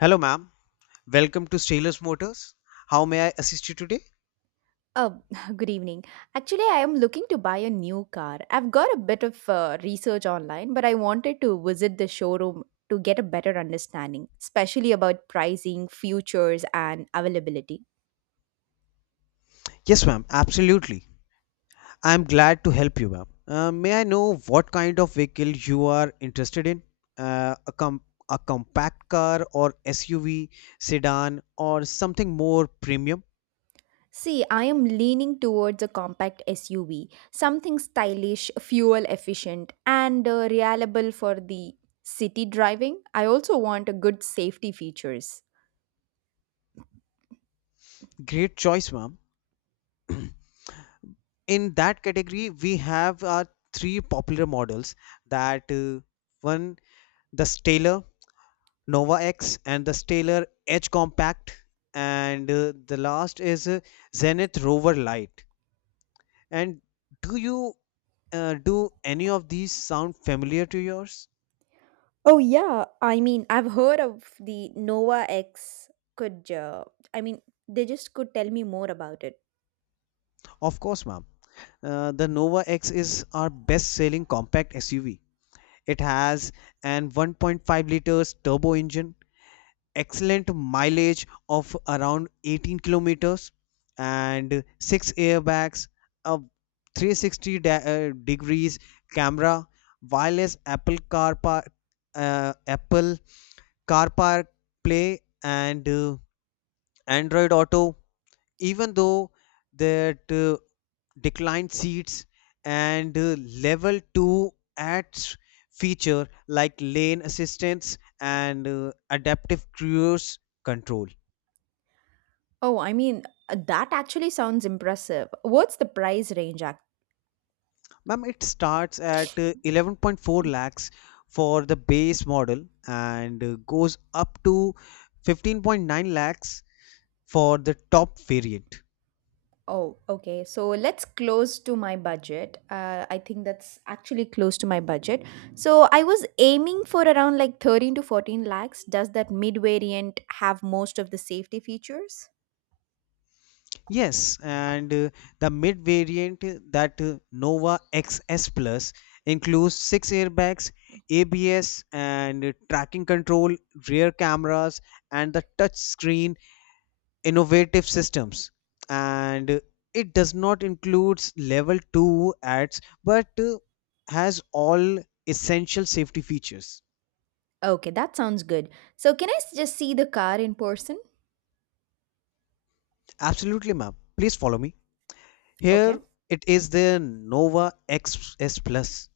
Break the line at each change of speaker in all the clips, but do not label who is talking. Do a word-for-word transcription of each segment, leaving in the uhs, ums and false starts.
Hello, ma'am. Welcome to Stainless Motors. How may I assist you today?
Oh, good evening. Actually, I am looking to buy a new car. I've got a bit of uh, research online, but I wanted to visit the showroom to get a better understanding, especially about pricing, futures, and availability.
Yes, ma'am. Absolutely. I am glad to help you, ma'am. Uh, may I know what kind of vehicle you are interested in? Uh, a, com- a compact car or S U V, sedan, or something more premium?
See, I am leaning towards a compact S U V, something stylish, fuel efficient, and uh, reliable for the city driving. I also want a good safety features.
Great choice, ma'am. In that category we have our three popular models, that uh, one the Staler Nova X and the Stellar Edge Compact, and uh, the last is uh, Zenith Rover Lite. And do you uh, do any of these sound familiar to yours?
Oh yeah, I mean, I've heard of the Nova X could uh, I mean, they just could tell me more about it.
Of course, ma'am. Uh, the Nova X is our best selling compact S U V. It has an one point five liters turbo engine, excellent mileage of around eighteen kilometers, and six airbags, a three sixty da- uh, degrees camera, wireless Apple CarPar, uh, Apple CarPar Play, and uh, Android Auto. Even though that uh, declined seats and uh, level two adds feature like lane assistance and uh, adaptive cruise control.
Oh, I mean, that actually sounds impressive. What's the price range act?
Ma'am, it starts at uh, eleven point four lakhs for the base model and uh, goes up to fifteen point nine lakhs for the top variant.
Oh, okay. So let's close to my budget. Uh, I think that's actually close to my budget. So I was aiming for around like thirteen to fourteen lakhs. Does that mid variant have most of the safety features?
Yes, and uh, the mid variant uh, that uh, Nova X S Plus includes six airbags, A B S, and uh, tracking control, rear cameras, and the touchscreen innovative systems, and it does not includes level two ads, but uh, has all essential safety features.
Okay, that sounds good. So, can I s- just see the car in person?
Absolutely, ma'am, please follow me.
Okay.
Here it is, the Nova XS Plus.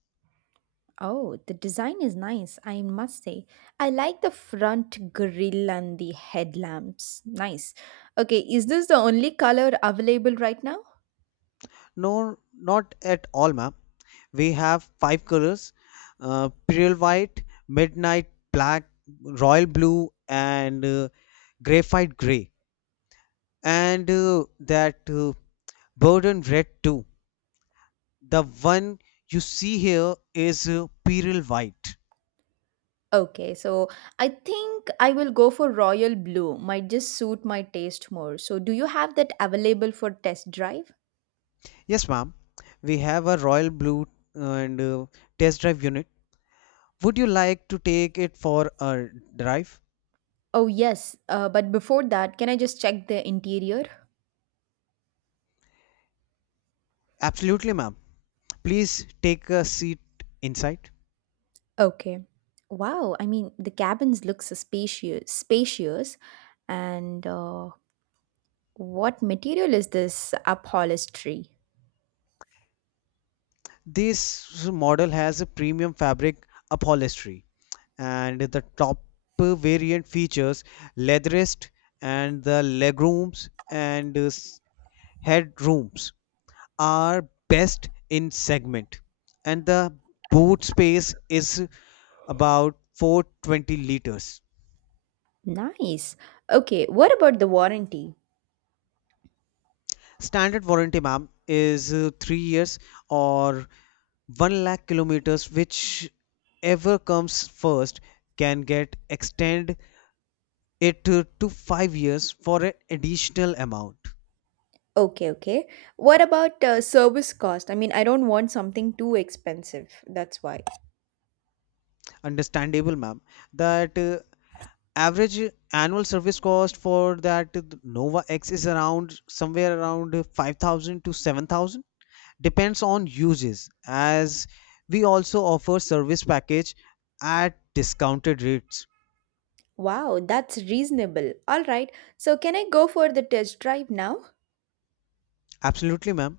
Oh, the design is nice, I must say. I like the front grille and the headlamps. Nice. Okay, is this the only color available right now?
No, not at all, ma'am. We have five colors: uh, pearl white, midnight black, royal blue, and uh, graphite gray, and uh, that uh, Burden Red too. The one you see here is uh, Pearl White.
Okay, so I think I will go for royal blue. Might just suit my taste more. So, do you have that available for test drive?
Yes, ma'am. We have a Royal Blue uh, and uh, test drive unit. Would you like to take it for a drive?
Oh, yes. Uh, but before that, can I just check the interior?
Absolutely, ma'am. Please take a seat inside.
Okay. Wow. I mean, the cabins look spacious, spacious, and uh, what material is this upholstery?
This model has a premium fabric upholstery, and the top variant features leadrest, and the legrooms and uh, s- headrooms are best in segment, and the boot space is about four hundred twenty liters.
Nice. Okay. What about the warranty?
Standard warranty, ma'am, is uh, three years or one lakh kilometers, which ever comes first. Can get extend it uh, to five years for an additional amount.
Okay. Okay. What about uh, service cost? I mean, I don't want something too expensive. That's why.
Understandable, ma'am. That uh, Average annual service cost for that Nova X is around somewhere around five thousand to seven thousand, depends on uses, as we also offer service package at discounted rates.
Wow, that's reasonable. All right. So, can I go for the test drive now?
Absolutely, ma'am,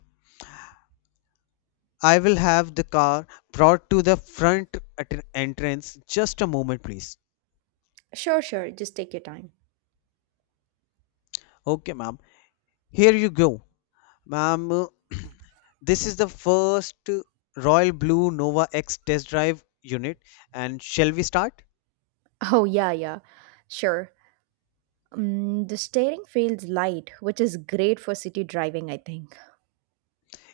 I will have the car brought to the front at- entrance. Just a moment, please.
Sure. Sure. Just take your time.
Okay, ma'am, here you go, ma'am. Uh, this is the first uh, royal blue Nova X test drive unit, and shall we start?
Oh yeah, yeah. Sure. Mm, the steering feels light, which is great for city driving, I think.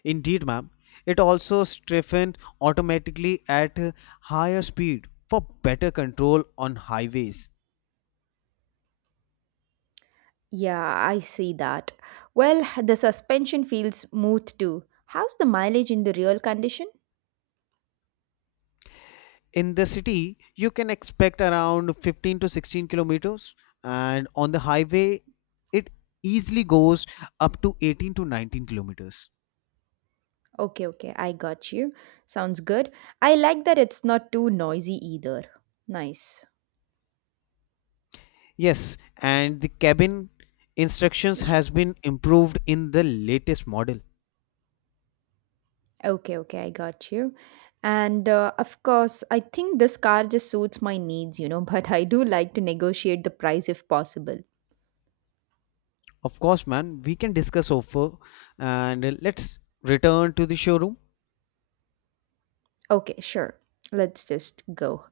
Indeed, ma'am. It also strengthened automatically at higher speed for better control on highways.
Yeah, I see that. Well, the suspension feels smooth too. How's the mileage in the real condition?
In the city, you can expect around fifteen to sixteen kilometers, and on the highway, it easily goes up to eighteen to nineteen kilometers.
Okay, okay, I got you. Sounds good. I like that it's not too noisy either. Nice.
Yes, and the cabin instructions has been improved in the latest model.
Okay, okay, I got you. And uh, of course, I think this car just suits my needs, you know, but I do like to negotiate the price if possible.
Of course, man, we can discuss over, and let's return to the showroom.
Okay, sure. Let's just go.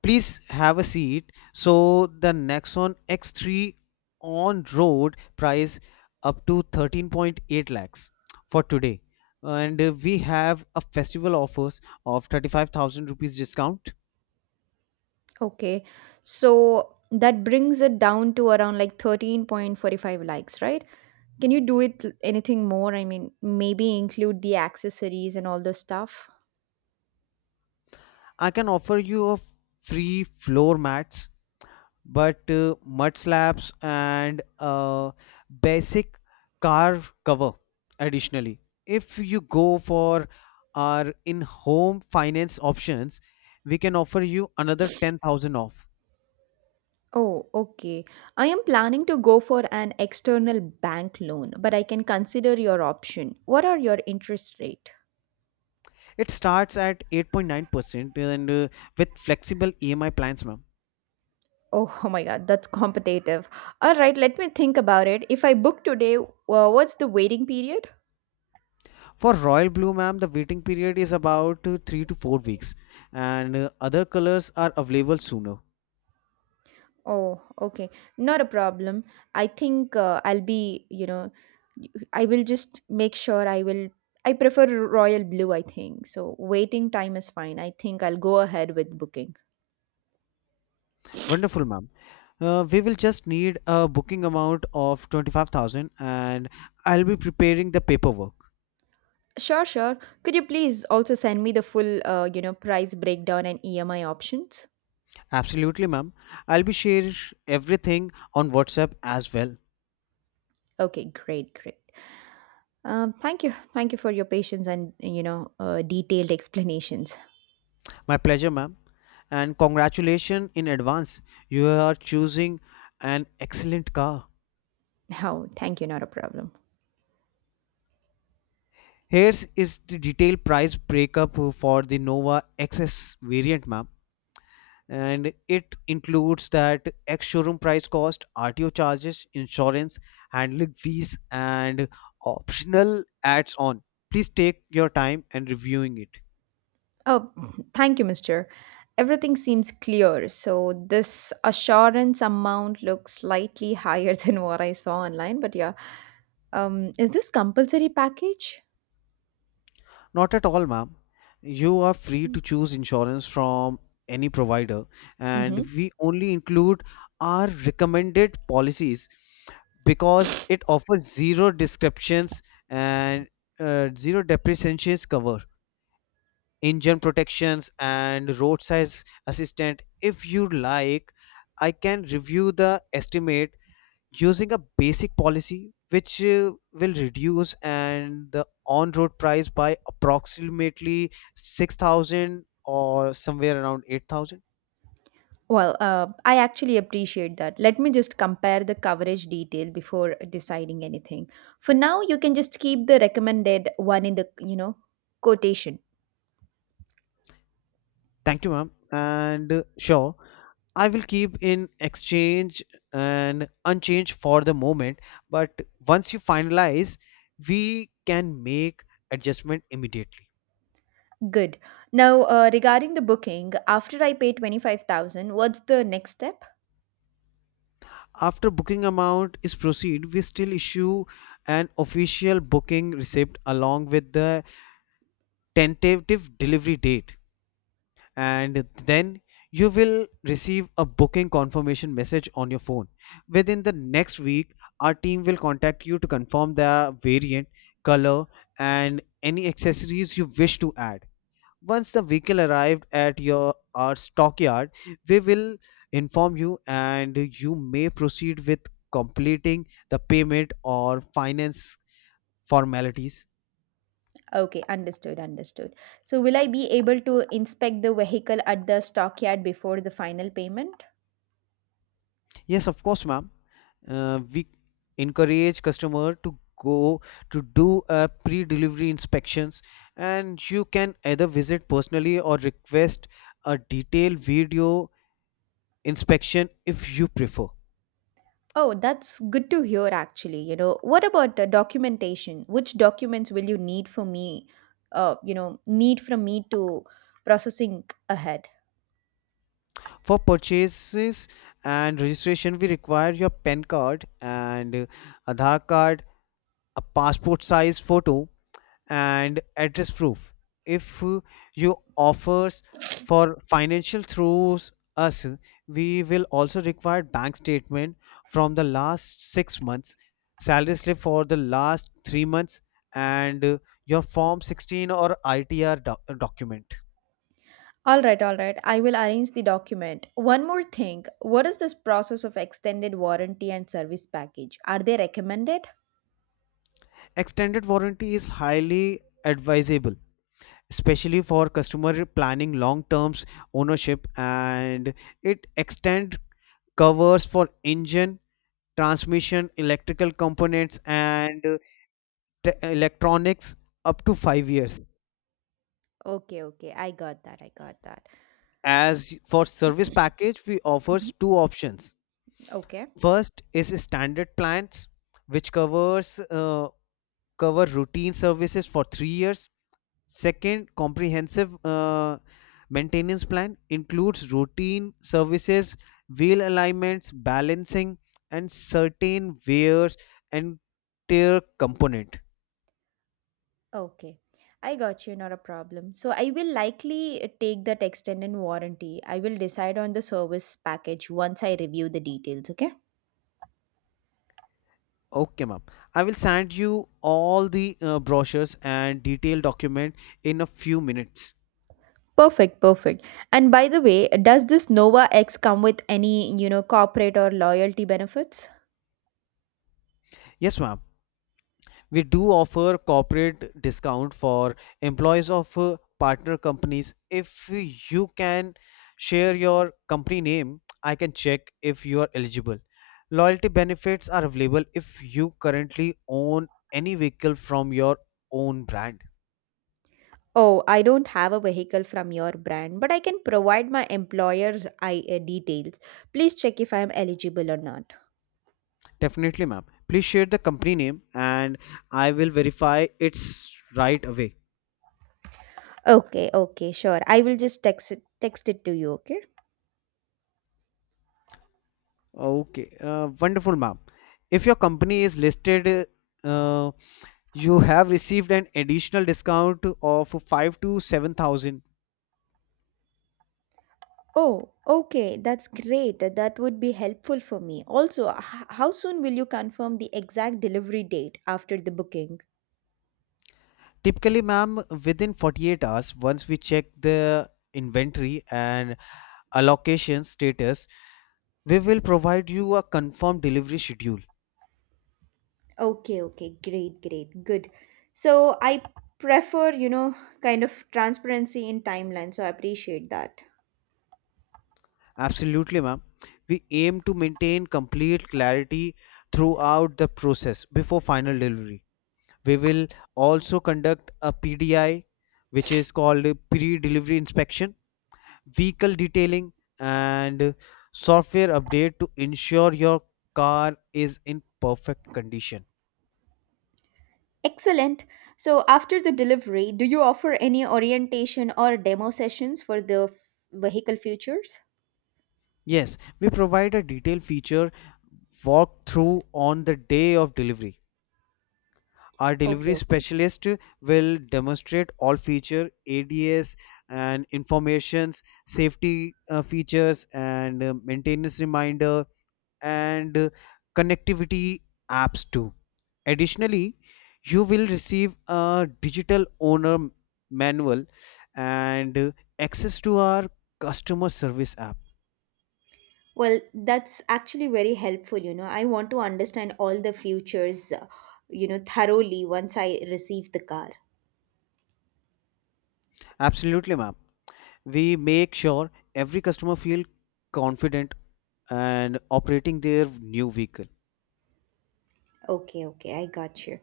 Please have a seat. So the Nexon X three on-road price up to thirteen point eight lakhs for today. And uh, we have a festival offers of thirty-five thousand rupees discount.
Okay. So that brings it down to around like thirteen point four five likes, right? Can you do it l- anything more? I mean, maybe include the accessories and all the stuff.
I can offer you a free floor mats, but uh, mud slabs and uh, basic car cover additionally. If you go for our in home finance options, we can offer you another ten thousand off.
Oh, okay. I am planning to go for an external bank loan, but I can consider your option. What are your interest rate?
It starts at eight point nine percent, and uh, with flexible E M I plans, ma'am.
Oh, oh my God, that's competitive. All right, let me think about it. If I book today, uh, what's the waiting period?
For royal blue, ma'am, the waiting period is about uh, three to four weeks, and uh, other colors are available sooner.
Oh, okay. Not a problem. I think uh, I'll be, you know, I will just make sure I will. I prefer royal blue, I think. So waiting time is fine. I think I'll go ahead with booking.
Wonderful, ma'am. Uh, we will just need a booking amount of twenty-five thousand, and I'll be preparing the paperwork.
Sure, sure. Could you please also send me the full, uh, you know, price breakdown and E M I options?
Absolutely, ma'am. I'll be sharing everything on WhatsApp as well.
Okay, great, great. Um, thank you. Thank you for your patience and, you know, uh, detailed explanations.
My pleasure, ma'am. And congratulations in advance. You are choosing an excellent car.
Oh, thank you, not a problem.
Here is the detailed price breakup for the Nova X S variant, ma'am. And it includes that ex-showroom price cost, R T O charges, insurance, handling fees, and optional adds-on. Please take your time and reviewing it.
Oh, thank you, Mister Everything seems clear. So this assurance amount looks slightly higher than what I saw online, but yeah. Um, is this compulsory package?
Not at all, ma'am. You are free to choose insurance from any provider, and
Mm-hmm.
we only include our recommended policies because it offers zero descriptions and uh, zero depreciations cover, engine protections and roadside assistant. If you like, I can review the estimate using a basic policy, which uh, will reduce and the on road price by approximately six thousand or somewhere around eight thousand.
Well, uh, I actually appreciate that. Let me just compare the coverage detail before deciding anything. For now, you can just keep the recommended one in the, you know, quotation.
Thank you, ma'am, and uh, sure, I will keep in exchange and unchanged for the moment, but once you finalize, we can make adjustment immediately.
Good. Now, uh, regarding the booking, after I pay twenty-five thousand, what's the next step?
After booking amount is proceed, we still issue an official booking receipt along with the tentative delivery date. And then you will receive a booking confirmation message on your phone. Within the next week, our team will contact you to confirm the variant, color, and any accessories you wish to add. Once the vehicle arrived at your our stockyard, we will inform you, and you may proceed with completing the payment or finance formalities.
Okay, understood, understood. So will I be able to inspect the vehicle at the stockyard before the final payment?
Yes, of course, ma'am. Uh, we encourage customer to go to do a pre-delivery inspections, and you can either visit personally or request a detailed video inspection if you prefer.
Oh, that's good to hear actually. You know, what about the documentation? Which documents will you need for me, uh, you know, need from me to processing ahead?
For purchases and registration, we require your PAN card and uh, Aadhaar card, a passport size photo, and address proof. If uh, you offers for financial through us, we will also require bank statement from the last six months, salary slip for the last three months, and uh, your Form sixteen or I T R doc- document.
All right, all right. I will arrange the document. One more thing. What is this process of extended warranty and service package? Are they recommended?
Extended warranty is highly advisable, especially for customer planning long terms ownership, and it extend covers for engine, transmission, electrical components, and uh, te- electronics up to five years.
Okay, okay. I got that. I got that.
As for service package, we
Mhm.
offers two options.
Okay.
First is standard plans, which covers uh, cover routine services for three years. Second, comprehensive uh, maintenance plan includes routine services, wheel alignments, balancing, and certain wears and tear component.
Okay, I got you, not a problem. So I will likely uh, take that extended warranty. I will decide on the service package once I review the details, okay?
Okay, ma'am. I will send you all the uh, brochures and detailed document in a few minutes.
Perfect, perfect. And by the way, does this Nova X come with any, you know, corporate or loyalty benefits?
Yes, ma'am. We do offer corporate discount for employees of uh, partner companies. If you can share your company name, I can check if you are eligible. Loyalty benefits are available if you currently own any vehicle from your own brand.
Oh, I don't have a vehicle from your brand, but I can provide my employer's I uh, details. Please check if I am eligible or not.
Definitely, ma'am. Please share the company name, and I will verify it's right away.
Okay, okay, sure. I will just text it, text it to you, okay?
Okay, uh, wonderful, ma'am. If your company is listed, uh, you have received an additional discount of five to seven thousand.
Oh, okay, that's great. That would be helpful for me. Also, h- how soon will you confirm the exact delivery date after the booking?
Typically, ma'am, within forty-eight hours, once we check the inventory and allocation status, we will provide you a confirmed delivery schedule.
Okay, okay, great, great, good. So I prefer, you know, kind of transparency in timeline, so I appreciate that.
Absolutely, ma'am. We aim to maintain complete clarity throughout the process. Before final delivery, we will also conduct a P D I, which is called pre-delivery inspection, vehicle detailing, and software update to ensure your car is in perfect condition.
Excellent. So after the delivery, do you offer any orientation or demo sessions for the vehicle futures?
Yes, we provide a detailed feature walkthrough on the day of delivery. Our
Okay,
delivery
okay.
specialist will demonstrate all feature A D S and informations, safety uh, features and uh, maintenance reminder, and uh, connectivity apps too. Additionally, you will receive a digital owner m- manual and uh, access to our customer service app.
Well, that's actually very helpful. You know, I want to understand all the futures, uh, you know, thoroughly once I receive the car.
Absolutely, ma'am. We make sure every customer feel confident and operating their new vehicle.
Okay, okay, I got you.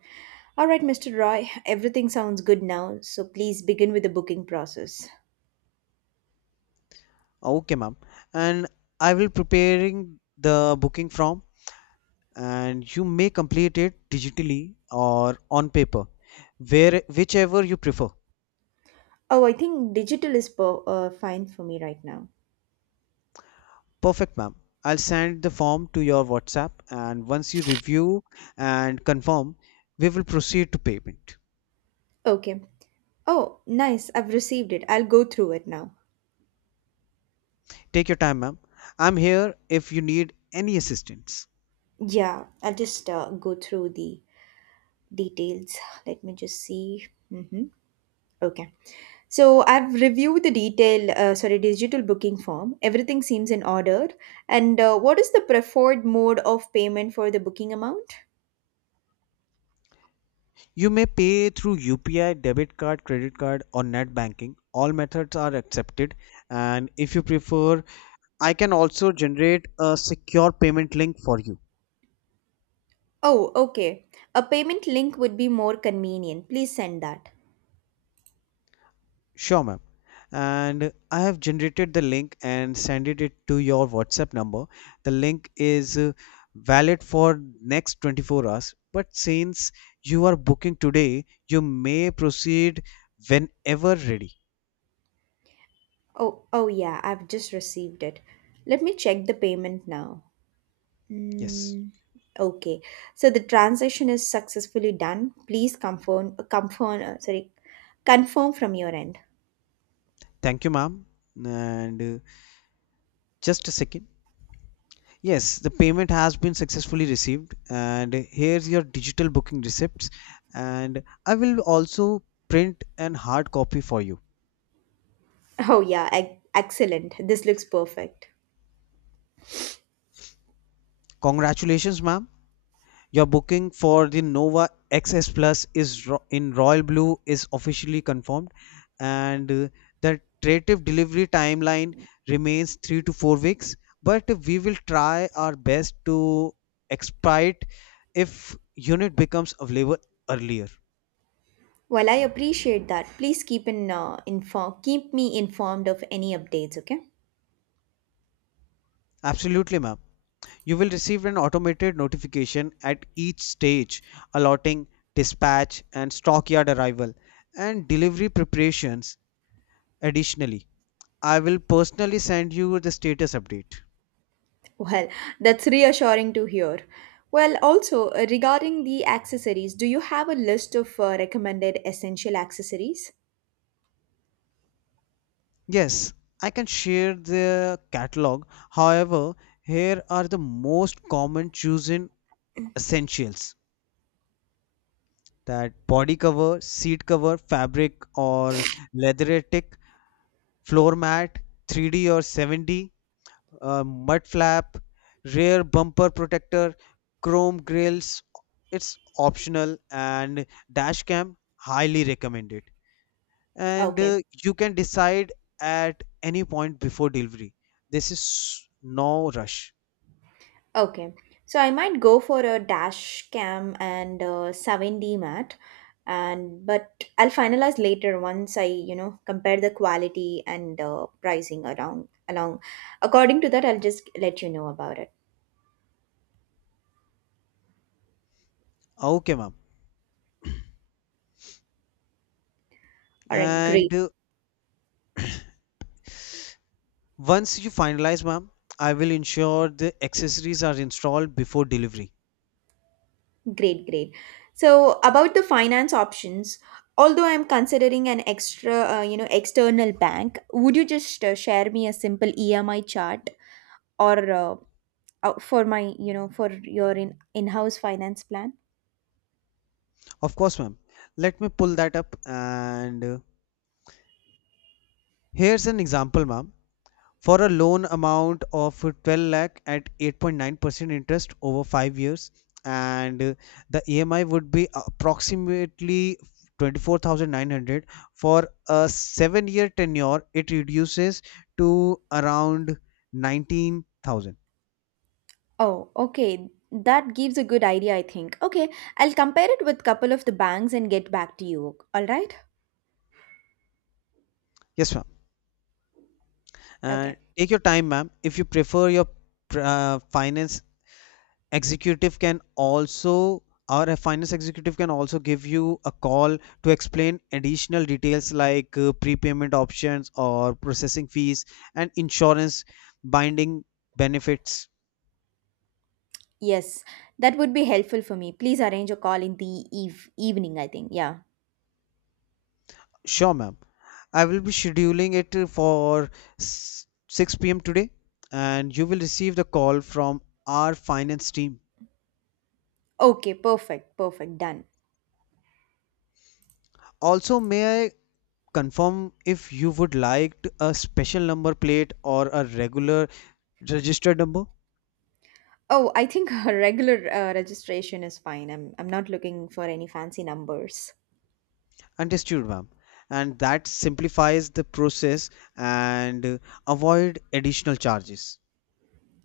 All right, Mister Roy, everything sounds good now, so please begin with the booking process.
Okay, ma'am. And I will preparing the booking form, and you may complete it digitally or on paper, where whichever you prefer.
Oh, I think digital is po- uh, fine for me right now.
Perfect, ma'am. I'll send the form to your WhatsApp, and once you review and confirm, we will proceed to payment.
Okay. Oh, nice. I've received it. I'll go through it now.
Take your time, ma'am. I'm here if you need any assistance.
Yeah, I'll just uh, go through the details. Let me just see. Mm-hmm. Okay. So I've reviewed the detail, uh, sorry, digital booking form. Everything seems in order. And uh, what is the preferred mode of payment for the booking amount?
You may pay through U P I, debit card, credit card, or net banking. All methods are accepted, and if you prefer, I can also generate a secure payment link for you.
Oh, okay. A payment link would be more convenient. Please send that.
Sure, ma'am. And I have generated the link and sent it to your WhatsApp number. The link is uh, valid for next twenty-four hours, but since you are booking today, you may proceed whenever ready.
Oh, oh yeah, I've just received it. Let me check the payment now.
Yes.
Mm, okay. So the transaction is successfully done. Please confirm, confirm, uh, sorry, confirm from your end.
Thank you, ma'am. And uh, just a second. Yes, the payment has been successfully received, and here's your digital booking receipts. And I will also print an hard copy for you.
Oh yeah, ec- excellent. This looks perfect.
Congratulations, ma'am. Your booking for the Nova X S Plus is ro- in royal blue is officially confirmed, and uh, the tentative delivery timeline remains three to four weeks. But we will try our best to expedite if unit becomes available earlier.
Well, I appreciate that. Please keep in uh, inform keep me informed of any updates, okay?
Absolutely, ma'am. You will receive an automated notification at each stage: allotting, dispatch and stockyard arrival, and delivery preparations. Additionally, I will personally send you the status update.
Well, that's reassuring to hear. Well, also uh, regarding the accessories, do you have a list of uh, recommended essential accessories?
Yes, I can share the catalog. However, here are the most common chosen essentials: that body cover, seat cover, fabric or leatheratic, floor mat, three D or seven D, uh, mud flap, rear bumper protector, chrome grills. It's optional, and dash cam highly recommended. And
Okay.
uh, you can decide at any point before delivery. This is no rush.
Okay. So I might go for a dash cam and uh, seven D mat and but I'll finalize later once I, you know, compare the quality and uh, pricing around along. According to that, I'll just let you know about it.
Okay, ma'am.
All right,
And
great,
uh, once you finalize, ma'am, I will ensure the accessories are installed before delivery.
great, great. So about the finance options, although I'm considering an extra, uh, you know, external bank, would you just uh, share me a simple E M I chart or uh, uh, for my, you know, for your in in-house finance plan?
Of course, ma'am. Let me pull that up. And uh, Here's an example, ma'am, for a loan amount of twelve lakh at eight point nine percent interest over five years, and uh, the E M I would be approximately twenty-four thousand nine hundred. For a seven year tenure it reduces to around nineteen thousand.
Oh, okay. That gives a good idea, I think. Okay, I'll compare it with couple of the banks and get back to you. All right?
Yes, ma'am, and
Okay.
take your time, ma'am. If you prefer your uh, finance executive can also or a finance executive can also give you a call to explain additional details like uh, prepayment options or processing fees and insurance binding benefits.
Yes, that would be helpful for me. Please arrange a call in the eve evening, I think. Yeah.
Sure, ma'am. I will be scheduling it uh, for s- six p m today, and you will receive the call from our finance team.
Okay, perfect, perfect, done.
Also, may I confirm if you would like a special number plate or a regular registered number?
Oh, I think a regular uh, registration is fine. I'm I'm not looking for any fancy numbers.
Understood, ma'am. And that simplifies the process and uh, avoid additional charges.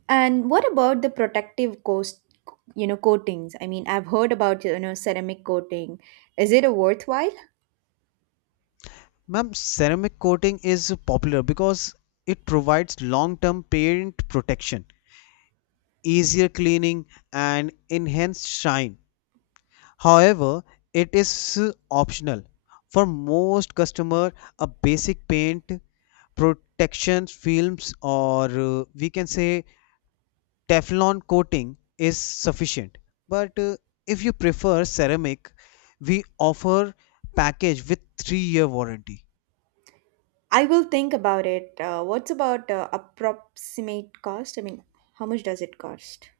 And what about the protective coast, you know, coatings? I mean, I've heard about, you know, ceramic coating. Is it a worthwhile?
Ma'am, ceramic coating is popular because it provides long-term paint protection, easier cleaning, and enhanced shine. However, it is uh, optional. For most customer, a basic paint protection films, or uh, we can say Teflon coating, is sufficient, but uh, if you prefer ceramic, we offer package with three year warranty.
I will think about it. Uh, what's about uh, approximate cost? I mean, how much does it cost?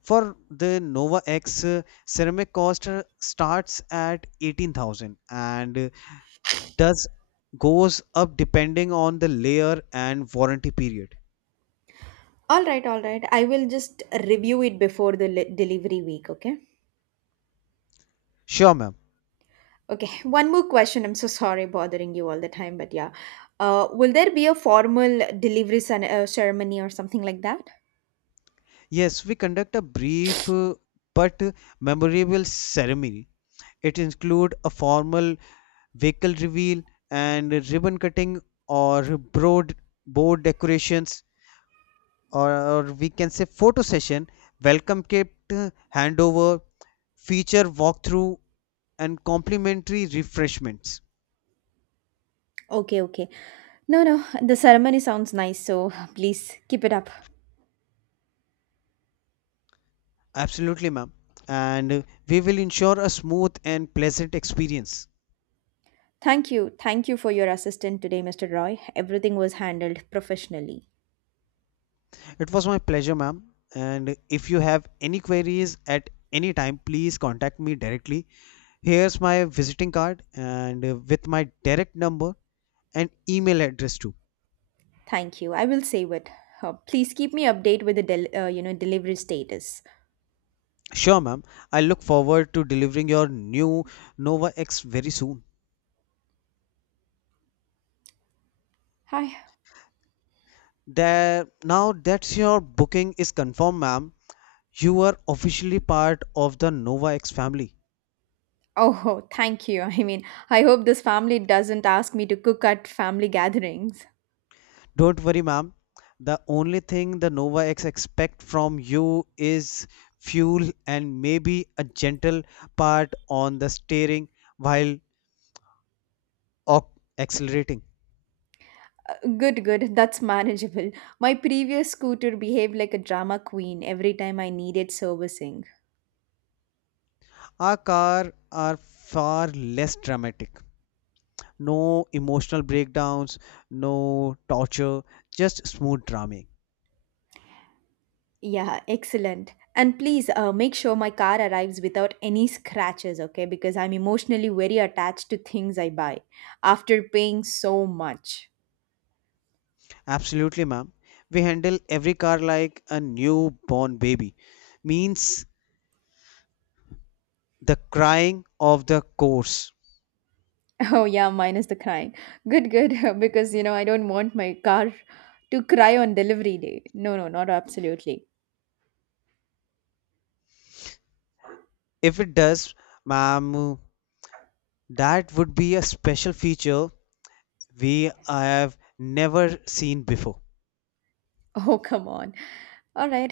For the Nova X, uh, ceramic cost uh, starts at eighteen thousand, and uh, does goes up depending on the layer and warranty period.
All right, all right. I will just review it before the li- delivery week, okay?
Sure, ma'am.
Okay, one more question. I'm so sorry bothering you all the time, but yeah. Uh, will there be a formal delivery cen- uh, ceremony or something like that?
Yes, we conduct a brief uh, but memorable ceremony. It includes a formal vehicle reveal and ribbon cutting, or broad board decorations, or, or we can say photo session, welcome kit uh, handover, feature walkthrough, and complimentary refreshments.
Okay, okay. No, no, the ceremony sounds nice, so please keep it up.
Absolutely, ma'am. And uh, We will ensure a smooth and pleasant experience.
Thank you. Thank you for your assistance today, Mister Roy. Everything was handled professionally.
It was my pleasure, ma'am. And if you have any queries at any time, please contact me directly. Here's my visiting card, and uh, with my direct number and email address too.
Thank you. I will save it. Uh, please keep me updated with the del- uh, you know, delivery status.
Sure, ma'am. I look forward to delivering your new Nova X very soon.
Hi.
There, now that your booking is confirmed, ma'am, you are officially part of the Nova X family.
Oh, thank you. I mean, I hope this family doesn't ask me to cook at family gatherings.
Don't worry, ma'am. The only thing the Nova X expect from you is fuel, and maybe a gentle part on the steering while ac- accelerating.
Good, good. That's manageable. My previous scooter behaved like a drama queen every time I needed servicing.
Our car are far less dramatic. No emotional breakdowns, no torture, just smooth drumming.
Yeah, excellent. And please uh, make sure my car arrives without any scratches, okay? Because I'm emotionally very attached to things I buy after paying so much.
Absolutely, ma'am. We handle every car like a newborn baby. Means the crying of the course.
Oh, yeah, minus the crying. Good, good. Because, you know, I don't want my car to cry on delivery day. No, no, not absolutely.
If it does, ma'am, that would be a special feature we have never seen before.
Oh, come on. All right.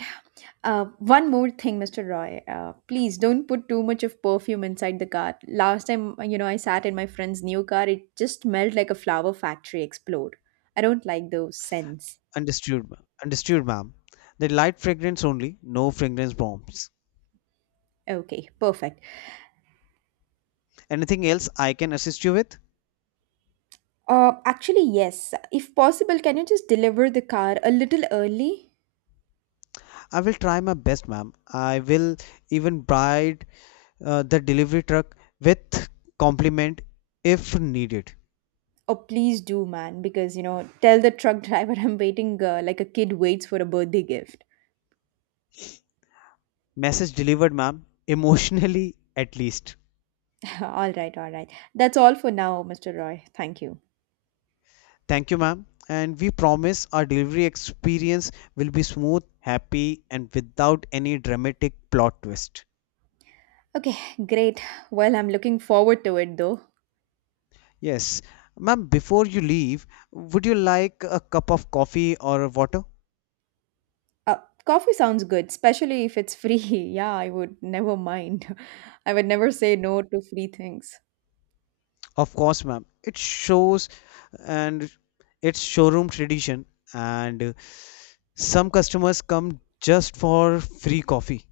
Uh, one more thing, Mister Roy. Uh, please don't put too much of perfume inside the car. Last time, you know, I sat in my friend's new car, it just smelled like a flower factory explode. I don't like those scents.
Understood, ma'am. Understood, ma'am. The light fragrance only, no fragrance bombs.
Okay, perfect.
Anything else I can assist you with?
Uh, actually, yes. If possible, can you just deliver the car a little early?
I will try my best, ma'am. I will even bribe uh, the delivery truck with compliment if needed.
Oh, please do, man, because, you know, tell the truck driver I'm waiting uh, like a kid waits for a birthday gift.
Message delivered, ma'am. Emotionally, at least.
all right, all right. That's all for now, Mister Roy. Thank you.
Thank you, ma'am. And we promise our delivery experience will be smooth, happy, and without any dramatic plot twist.
Okay, great. Well, I'm looking forward to it though.
Yes, ma'am. Before you leave, would you like a cup of coffee or water?
Uh, Coffee sounds good, especially if it's free. Yeah, I would never mind. I would never say no to free things.
Of course, ma'am. It shows and it's showroom tradition, and uh, some customers come just for free coffee.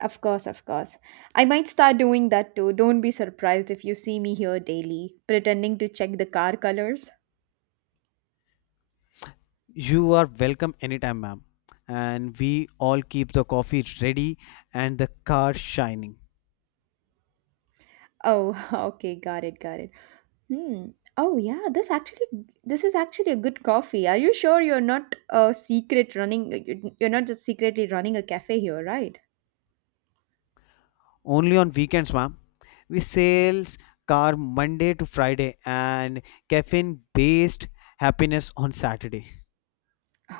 Of course, of course. I might start doing that too. Don't be surprised if you see me here daily, pretending to check the car colors.
You are welcome anytime, ma'am. And we all keep the coffee ready and the car shining.
Oh, okay, got it, got it. Hmm. Oh yeah, this actually this is actually a good coffee. Are you sure you're not a secret running you're not just secretly running a cafe here, right?
Only on weekends, ma'am. We sales car Monday to Friday, and caffeine based happiness on Saturday.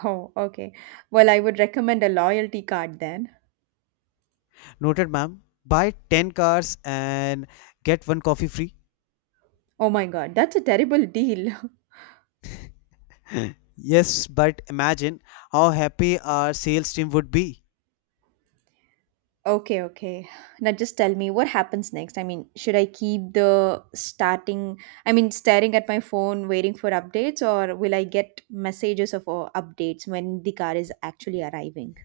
Oh, okay. Well, I would recommend a loyalty card then.
Noted, ma'am. Buy ten cars and get one coffee free.
Oh my god, that's a terrible deal.
Yes, but imagine how happy our sales team would be.
Okay, okay. Now just tell me what happens next. I mean, should I keep the starting, I mean, staring at my phone waiting for updates, or will I get messages of uh, updates when the car is actually arriving?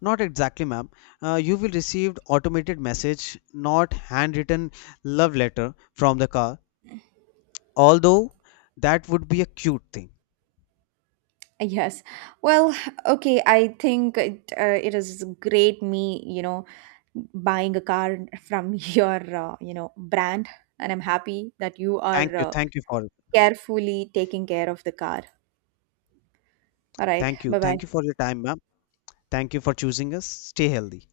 Not exactly, ma'am. Uh, you will receive automated message, not handwritten love letter from the car. Although that would be a cute thing.
Yes. Well, okay, I think it, uh, it is great me, you know, buying a car from your, uh, you know, brand. And I'm happy that you
Thank
are
you,
uh,
thank you for it.
carefully taking care of the car. All right.
Thank you,
Bye bye.
thank you for your time, ma'am. Thank you for choosing us. Stay healthy.